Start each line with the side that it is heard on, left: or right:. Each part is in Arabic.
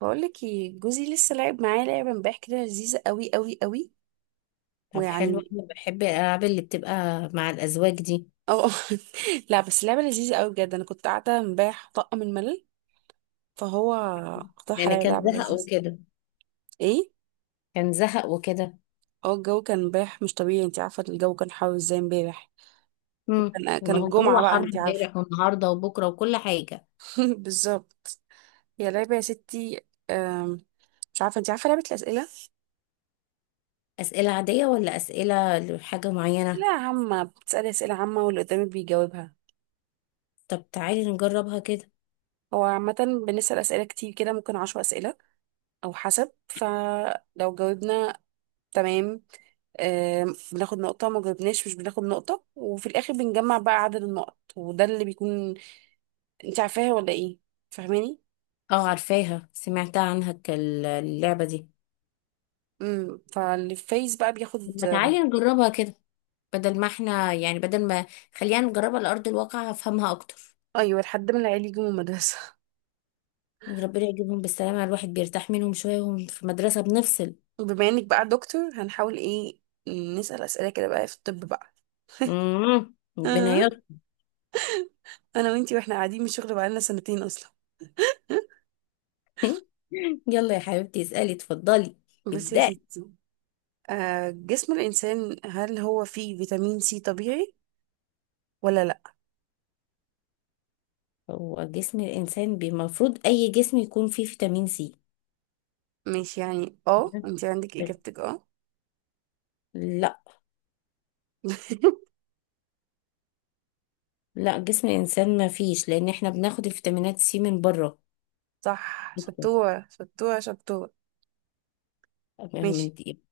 right: بقولك ايه، جوزي لسه لعب معايا لعبة امبارح كده لذيذة قوي قوي قوي.
left: طب حلو،
right: ويعني،
left: انا بحب الالعاب اللي بتبقى مع الازواج دي.
right: اه. لا، بس لعبة لذيذة قوي بجد. انا كنت قاعدة امبارح طاقة من الملل، فهو اقترح
left: لان
right: عليا
left: كان
right: لعبة
left: زهق
right: لذيذة.
left: وكده
right: ايه،
left: كان زهق وكده
right: اه الجو كان امبارح مش طبيعي، انت عارفة الجو كان حر ازاي امبارح. كان
left: ما هو الجو
right: الجمعة بقى،
left: حر
right: انت عارفة.
left: امبارح والنهارده وبكره وكل حاجه.
right: بالظبط. هي لعبة يا ستي، أم، مش عارفة، انت عارفة لعبة الأسئلة.
left: اسئله عاديه ولا اسئله لحاجه معينه؟
right: لا، عامة بتسألي أسئلة عامة واللي قدامك بيجاوبها.
left: طب تعالي نجربها كده.
right: هو عامة بنسأل أسئلة كتير كده، ممكن 10 أسئلة او حسب. فلو جاوبنا تمام، بناخد نقطة، ما جاوبناش مش بناخد نقطة، وفي الآخر بنجمع بقى عدد النقط وده اللي بيكون. انت عارفاها ولا ايه؟ فاهماني.
left: اه، عارفاها، سمعتها عنها. اللعبه دي.
right: امم، فاللي فايز بقى بياخد،
left: طب ما تعالي نجربها كده. بدل ما خلينا نجربها على ارض الواقع، هفهمها اكتر.
right: ايوه لحد ما العيال يجوا من المدرسة.
left: يعني ربنا يجيبهم بالسلامه، الواحد بيرتاح منهم شويه وهم في مدرسه بنفصل.
right: بما انك بقى دكتور هنحاول ايه، نسأل أسئلة كده بقى في الطب بقى.
left: ربنا.
right: آه، انا وانتي واحنا قاعدين من الشغل بقالنا سنتين اصلا.
left: يلا يا حبيبتي، اسألي، اتفضلي،
right: بصي يا
left: ابدأي.
right: ستي، جسم الإنسان هل هو فيه فيتامين سي طبيعي ولا لا؟
left: هو جسم الإنسان المفروض أي جسم يكون فيه فيتامين سي،
right: ماشي، يعني اه انت عندك
left: بس.
right: اجابتك، اه.
left: لا. لا، جسم الإنسان ما فيش، لأن احنا بناخد الفيتامينات سي من بره،
right: صح، شطورة شطورة شطورة.
left: من
right: ماشي،
left: دي.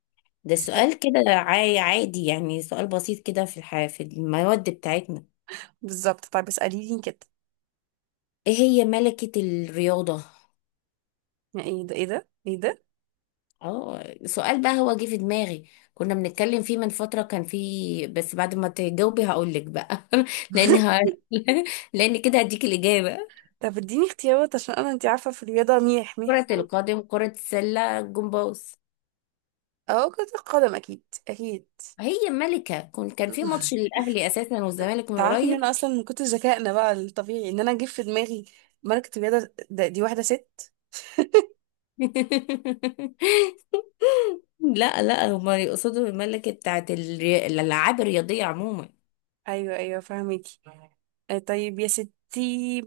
left: ده
right: اسأل.
left: سؤال كده عادي، يعني سؤال بسيط كده في الحياة في المواد بتاعتنا.
right: بالظبط، طيب اسألي لي كده.
left: ايه هي ملكة الرياضة؟
right: يعني ايه ده ايه ده ايه ده؟
left: اه، سؤال بقى هو جه في دماغي. كنا بنتكلم فيه من فترة، كان فيه، بس بعد ما تجاوبي هقول لك بقى. لان ه... لان كده هديك الإجابة.
right: طب اديني اختيارات، عشان انا انت عارفة في الرياضة ميح ميح
left: كرة
right: خالص.
left: القدم، كرة السلة، الجمباز.
right: اه كرة القدم، اكيد اكيد.
left: هي ملكة. كان في ماتش للأهلي أساسا
right: طب
left: والزمالك من
right: تعرفي ان
left: قريب.
right: انا اصلا من كتر ذكائنا بقى الطبيعي ان انا اجيب في دماغي ملكة الرياضة ده، دي واحدة ست.
left: لا، لا، هما يقصدوا الملكة بتاعت الألعاب الرياضية عموما.
right: ايوه ايوه، فهميكي. طيب يا ستي،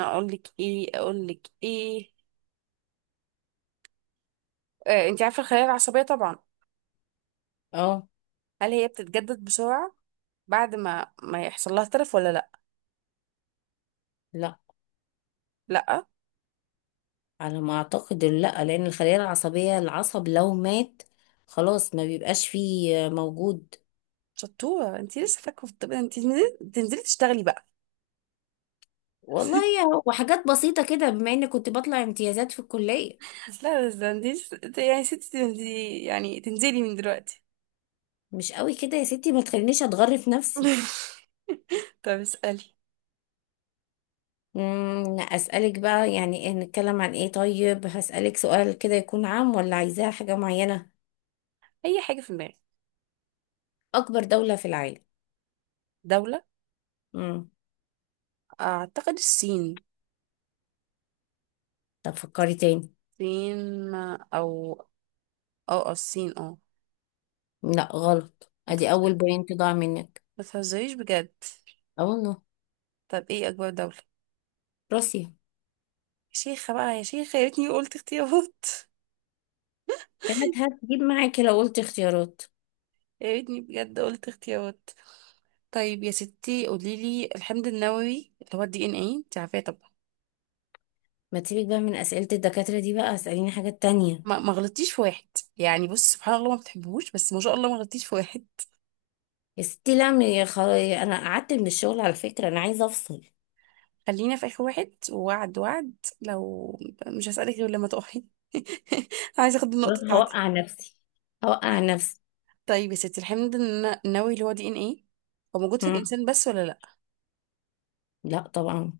right: اقول لك ايه اقول لك ايه، انت عارفه الخلايا العصبيه طبعا،
left: اه،
right: هل هي بتتجدد بسرعه بعد ما يحصل لها تلف ولا لا؟
left: لا،
right: لا.
left: على ما اعتقد لا، لان الخلايا العصبيه، العصب لو مات خلاص ما بيبقاش فيه موجود.
right: شطوره، انت لسه فاكره في الطب، انت تنزلي تنزلي تشتغلي بقى.
left: والله وحاجات بسيطه كده، بما اني كنت بطلع امتيازات في الكليه.
right: لا بس ده انت يعني ستي تنزلي، يعني تنزلي من دلوقتي.
left: مش قوي كده يا ستي، ما تخلينيش اتغرف نفسي.
right: طب اسالي.
left: اسالك بقى يعني إيه؟ نتكلم عن ايه؟ طيب هسالك سؤال كده، يكون عام ولا عايزاه حاجه معينه؟
right: اي حاجه في دماغك.
left: اكبر دوله في العالم؟
right: دوله.
left: امم
right: اعتقد الصين.
left: طب فكري تاني.
right: الصين او الصين، اه.
left: لا، غلط، ادي
right: بتهزري.
left: اول بوينت ضاع منك.
right: ما تهزريش بجد.
left: اه والله.
right: طب ايه اكبر دوله؟ يا
left: روسيا.
right: شيخه بقى يا شيخه، يا ريتني قلت اختيارات.
left: كانت هتجيب معاكي لو قلت اختيارات.
right: يا ريتني بجد قلت اختيارات. طيب يا ستي قولي لي، الحمض النووي اللي هو الدي ان اي انت عارفاه طبعا.
left: ما تسيبك بقى من أسئلة الدكاترة دي بقى، اسأليني حاجات تانية.
right: ما غلطتيش في واحد، يعني بص سبحان الله ما بتحبهوش، بس ما شاء الله ما غلطتيش في واحد.
left: يا ستي لا، أنا قعدت من الشغل على فكرة، أنا عايزة أفصل.
right: خلينا في اخر واحد، ووعد وعد. لو مش هسألك غير لما تقعي. عايزه اخد
left: خلاص،
right: النقطه بتاعتك.
left: هوقع نفسي. هوقع نفسي.
right: طيب يا ستي، الحمض النووي اللي هو دي ان اي، هو موجود في
left: مم.
right: الانسان بس ولا لا؟
left: لا طبعا.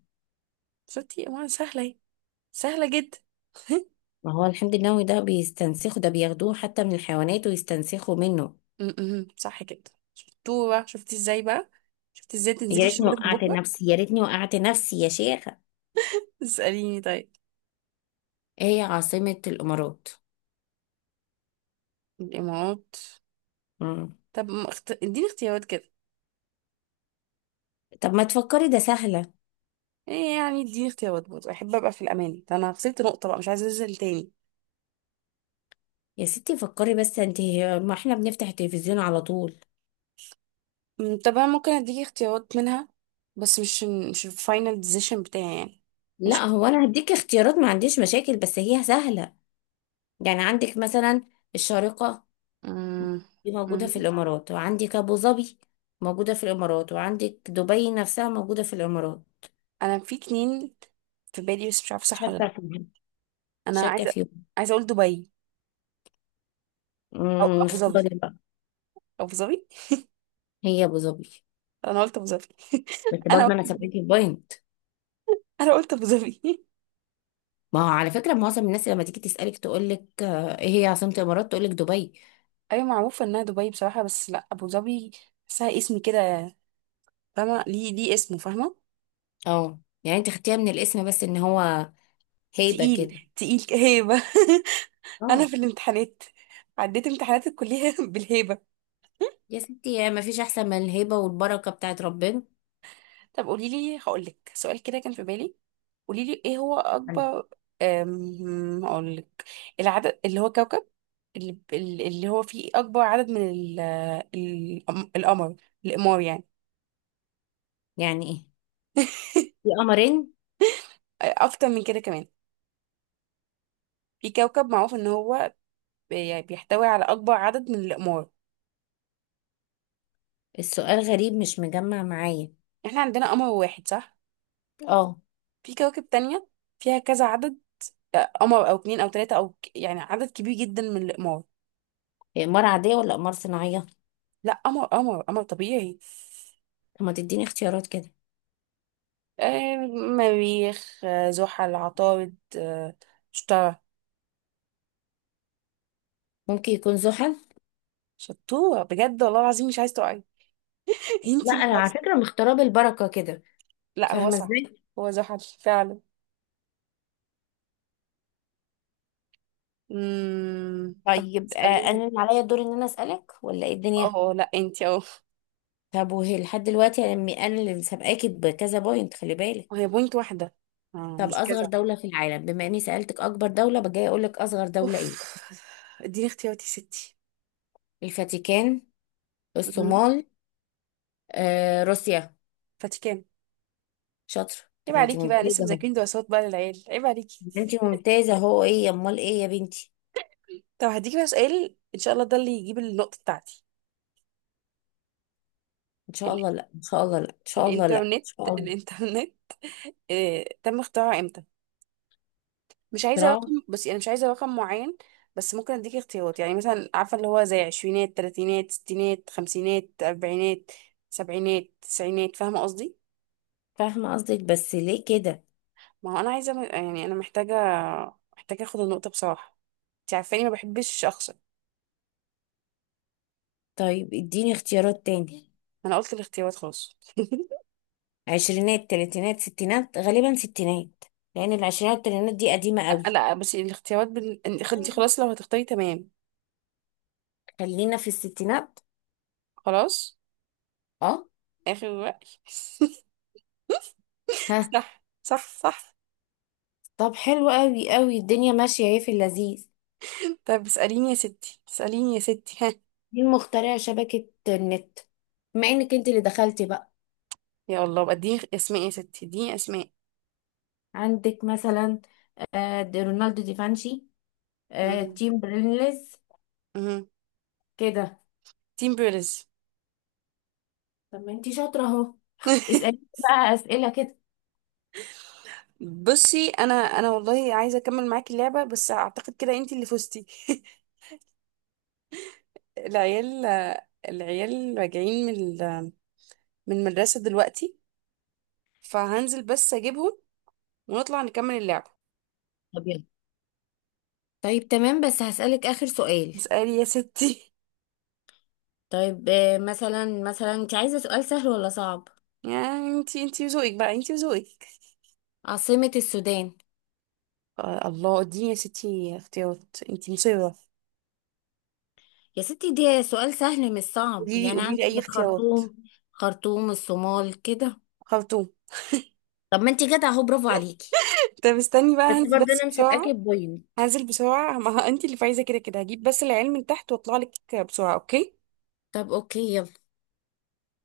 right: شفتي ما سهله اهي، سهله جدا.
left: ما هو الحمض النووي ده بيستنسخه، ده بياخدوه حتى من الحيوانات ويستنسخوا منه.
right: م- صح كده. شطوره، شفتي ازاي بقى، شفتي ازاي تنزلي
left: يا ريتني
right: الشغل من
left: وقعت
right: بكره.
left: نفسي، يا ريتني وقعت نفسي يا شيخة.
right: اسأليني طيب.
left: ايه هي عاصمة الإمارات؟
right: الإمارات.
left: مم.
right: طب ما اديني اختيارات كده.
left: طب ما تفكري، ده سهلة.
right: ايه يعني، اديني اختيارات برضه، احب ابقى في الامان، ده انا خسرت نقطة بقى مش عايزة انزل تاني.
left: يا ستي فكري بس انت، ما احنا بنفتح التلفزيون على طول.
right: طب انا ممكن اديكي اختيارات منها، بس مش الفاينل ديسيشن بتاعي يعني.
left: لا،
right: ماشي.
left: هو انا هديك اختيارات، ما عنديش مشاكل، بس هي سهلة. يعني عندك مثلا الشارقة
right: أمم.
left: دي موجودة في
right: أمم.
left: الإمارات، وعندك أبو ظبي موجودة في الإمارات، وعندك دبي نفسها موجودة في الإمارات.
right: انا في اتنين في بالي، بس مش عارفة صح ولا
left: شاكة
right: لا.
left: فيهم.
right: انا
left: شاكة
right: عايزة
left: فيهم.
right: عايزة اقول دبي، او ابو ظبي.
left: اختاري بقى.
right: ابو ظبي.
left: هي أبو ظبي.
right: انا قلت ابو ظبي.
left: بس
right: انا
left: برضه
right: قلت
left: أنا سبعتي بوينت.
right: انا قلت ابو ظبي.
left: ما هو على فكرة معظم الناس لما تيجي تسألك تقول لك، إيه هي عاصمة الإمارات، تقول لك دبي.
right: ايوه معروفه انها دبي بصراحه، بس لا، ابو ظبي. بحسها اسم كده، فاهمه ليه اسمه، فاهمه.
left: اه، يعني أنت خدتيها من الاسم، بس إن هو هيبة
right: تقيل
left: كده.
right: تقيل هيبه. انا
left: اه.
right: في الامتحانات عديت امتحانات الكليه بالهيبه.
left: يا ستي يعني ما فيش أحسن من الهيبة والبركة بتاعت ربنا.
right: طب قولي لي، هقول لك سؤال كده كان في بالي. قولي لي ايه هو اكبر، هقول لك. العدد اللي هو كوكب، اللي, اللي هو فيه اكبر عدد من القمر، الاقمار يعني.
left: يعني إيه؟ في قمرين.
right: اكتر من كده كمان، في كوكب معروف ان هو يعني بيحتوي على اكبر عدد من الاقمار.
left: السؤال غريب، مش مجمع معايا.
right: احنا عندنا قمر واحد، صح؟
left: اه.
right: في كواكب تانية فيها كذا عدد، قمر او اتنين او تلاتة او يعني عدد كبير جدا من الاقمار.
left: هي إمارة عادية ولا إمارة صناعية؟
right: لا، قمر قمر قمر طبيعي.
left: طب ما تديني اختيارات كده.
right: آه مريخ، زحل، عطارد، شطارة.
left: ممكن يكون زحل.
right: شطورة بجد والله العظيم، مش عايز تقعي.
left: لا،
right: انتي مش
left: أنا على
right: عايز تقعي.
left: فكرة مختارة بالبركة كده.
right: لا هو
left: فاهمة
right: صح،
left: ازاي؟
right: هو زحل فعلا. طب
left: طيب،
right: اسأليني.
left: أنا اللي عليا الدور إن أنا أسألك ولا إيه الدنيا؟
right: اه لا انتي، اه.
left: طب وهي لحد دلوقتي أنا اللي سابقاكي بكذا بوينت، خلي بالك.
right: وهي بوينت واحدة، اه
left: طب
right: مش
left: أصغر
right: كذا.
left: دولة في العالم، بما إني سألتك أكبر دولة، بجاي أقول لك أصغر
right: اوف.
left: دولة إيه؟
right: اديني اختياراتي يا ستي.
left: الفاتيكان،
right: مم.
left: الصومال، روسيا.
right: فاتيكان.
left: شاطر.
right: عيب
left: طب ما انت
right: عليكي بقى لسه
left: ممتازة اهو.
right: مذاكرين دراسات بقى للعيال، عيب عليكي.
left: ما انت ممتازة اهو. ايه امال ايه يا بنتي؟
right: طب هديكي بقى سؤال ان شاء الله ده اللي يجيب النقطة بتاعتي.
left: ان شاء
right: ال...
left: الله لا، ان شاء الله لا، ان شاء الله لا، ان
right: الانترنت
left: شاء الله.
right: الانترنت تم اختراعه امتى؟ مش عايزة رقم،
left: بسرعة.
right: بس انا مش عايزة رقم معين. بس ممكن اديكي اختيارات، يعني مثلا عارفة اللي هو زي عشرينات تلاتينات ستينات خمسينات اربعينات سبعينات تسعينات، فاهمة قصدي.
left: فاهمة قصدك، بس ليه كده؟
right: ما هو انا عايزة، يعني انا محتاجة اخد النقطة بصراحة، انت عارفاني ما بحبش اخسر.
left: طيب اديني اختيارات تاني.
right: انا قلت الاختيارات خلاص.
left: عشرينات، تلاتينات، ستينات، غالبا ستينات، لان العشرينات والتلاتينات دي قديمة
right: لا
left: قوي.
right: لا بصي، الاختيارات انت خلاص لو هتختاري تمام.
left: خلينا في الستينات.
right: خلاص.
left: اه.
right: اخر رأي.
left: ها.
right: صح صح صح.
left: طب حلو قوي قوي، الدنيا ماشية اهي في اللذيذ.
right: طب اسأليني يا ستي، اسأليني يا ستي، ها.
left: مين مخترع شبكة النت؟ بما انك انت اللي دخلتي بقى.
right: يا الله بقى، اديني اسماء يا ستي، اديني اسماء.
left: عندك مثلا، دي رونالدو دي فانشي،
right: مم.
left: تيم برينلز،
right: مم.
left: كده.
right: تيم بيرلز.
left: طب ما انتي شاطرة اهو. اسألي بقى أسئلة كده.
right: بصي انا والله عايزه اكمل معاكي اللعبه، بس اعتقد كده انت اللي فزتي. العيال العيال راجعين من ال- من المدرسه دلوقتي، فهنزل بس اجيبهم، ونطلع نكمل اللعبه.
left: طب يلا. طيب تمام، بس هسألك آخر سؤال.
right: اسالي يا ستي.
left: طيب، مثلا انت عايزة سؤال سهل ولا صعب؟
right: يعني انتي وذوقك بقى، انتي وذوقك.
left: عاصمة السودان؟
right: آه الله، اديني يا ستي اختيارات، انتي مصيرة.
left: يا ستي دي سؤال سهل مش صعب،
right: قولي لي
left: يعني
right: قولي لي
left: عندك
right: اي اختيارات.
left: الخرطوم، خرطوم الصومال كده.
right: خرطوم.
left: طب ما انت جدع اهو، برافو عليكي.
right: طب استني بقى،
left: بس
right: هنزل
left: برضه
right: بس
left: انا مسابقاكي
right: بسرعة.
left: بوينت.
right: هنزل بسرعة. ما هو انتي اللي فايزة كده كده، هجيب بس العلم من تحت واطلع لك بسرعة. اوكي.
left: طب اوكي، يلا.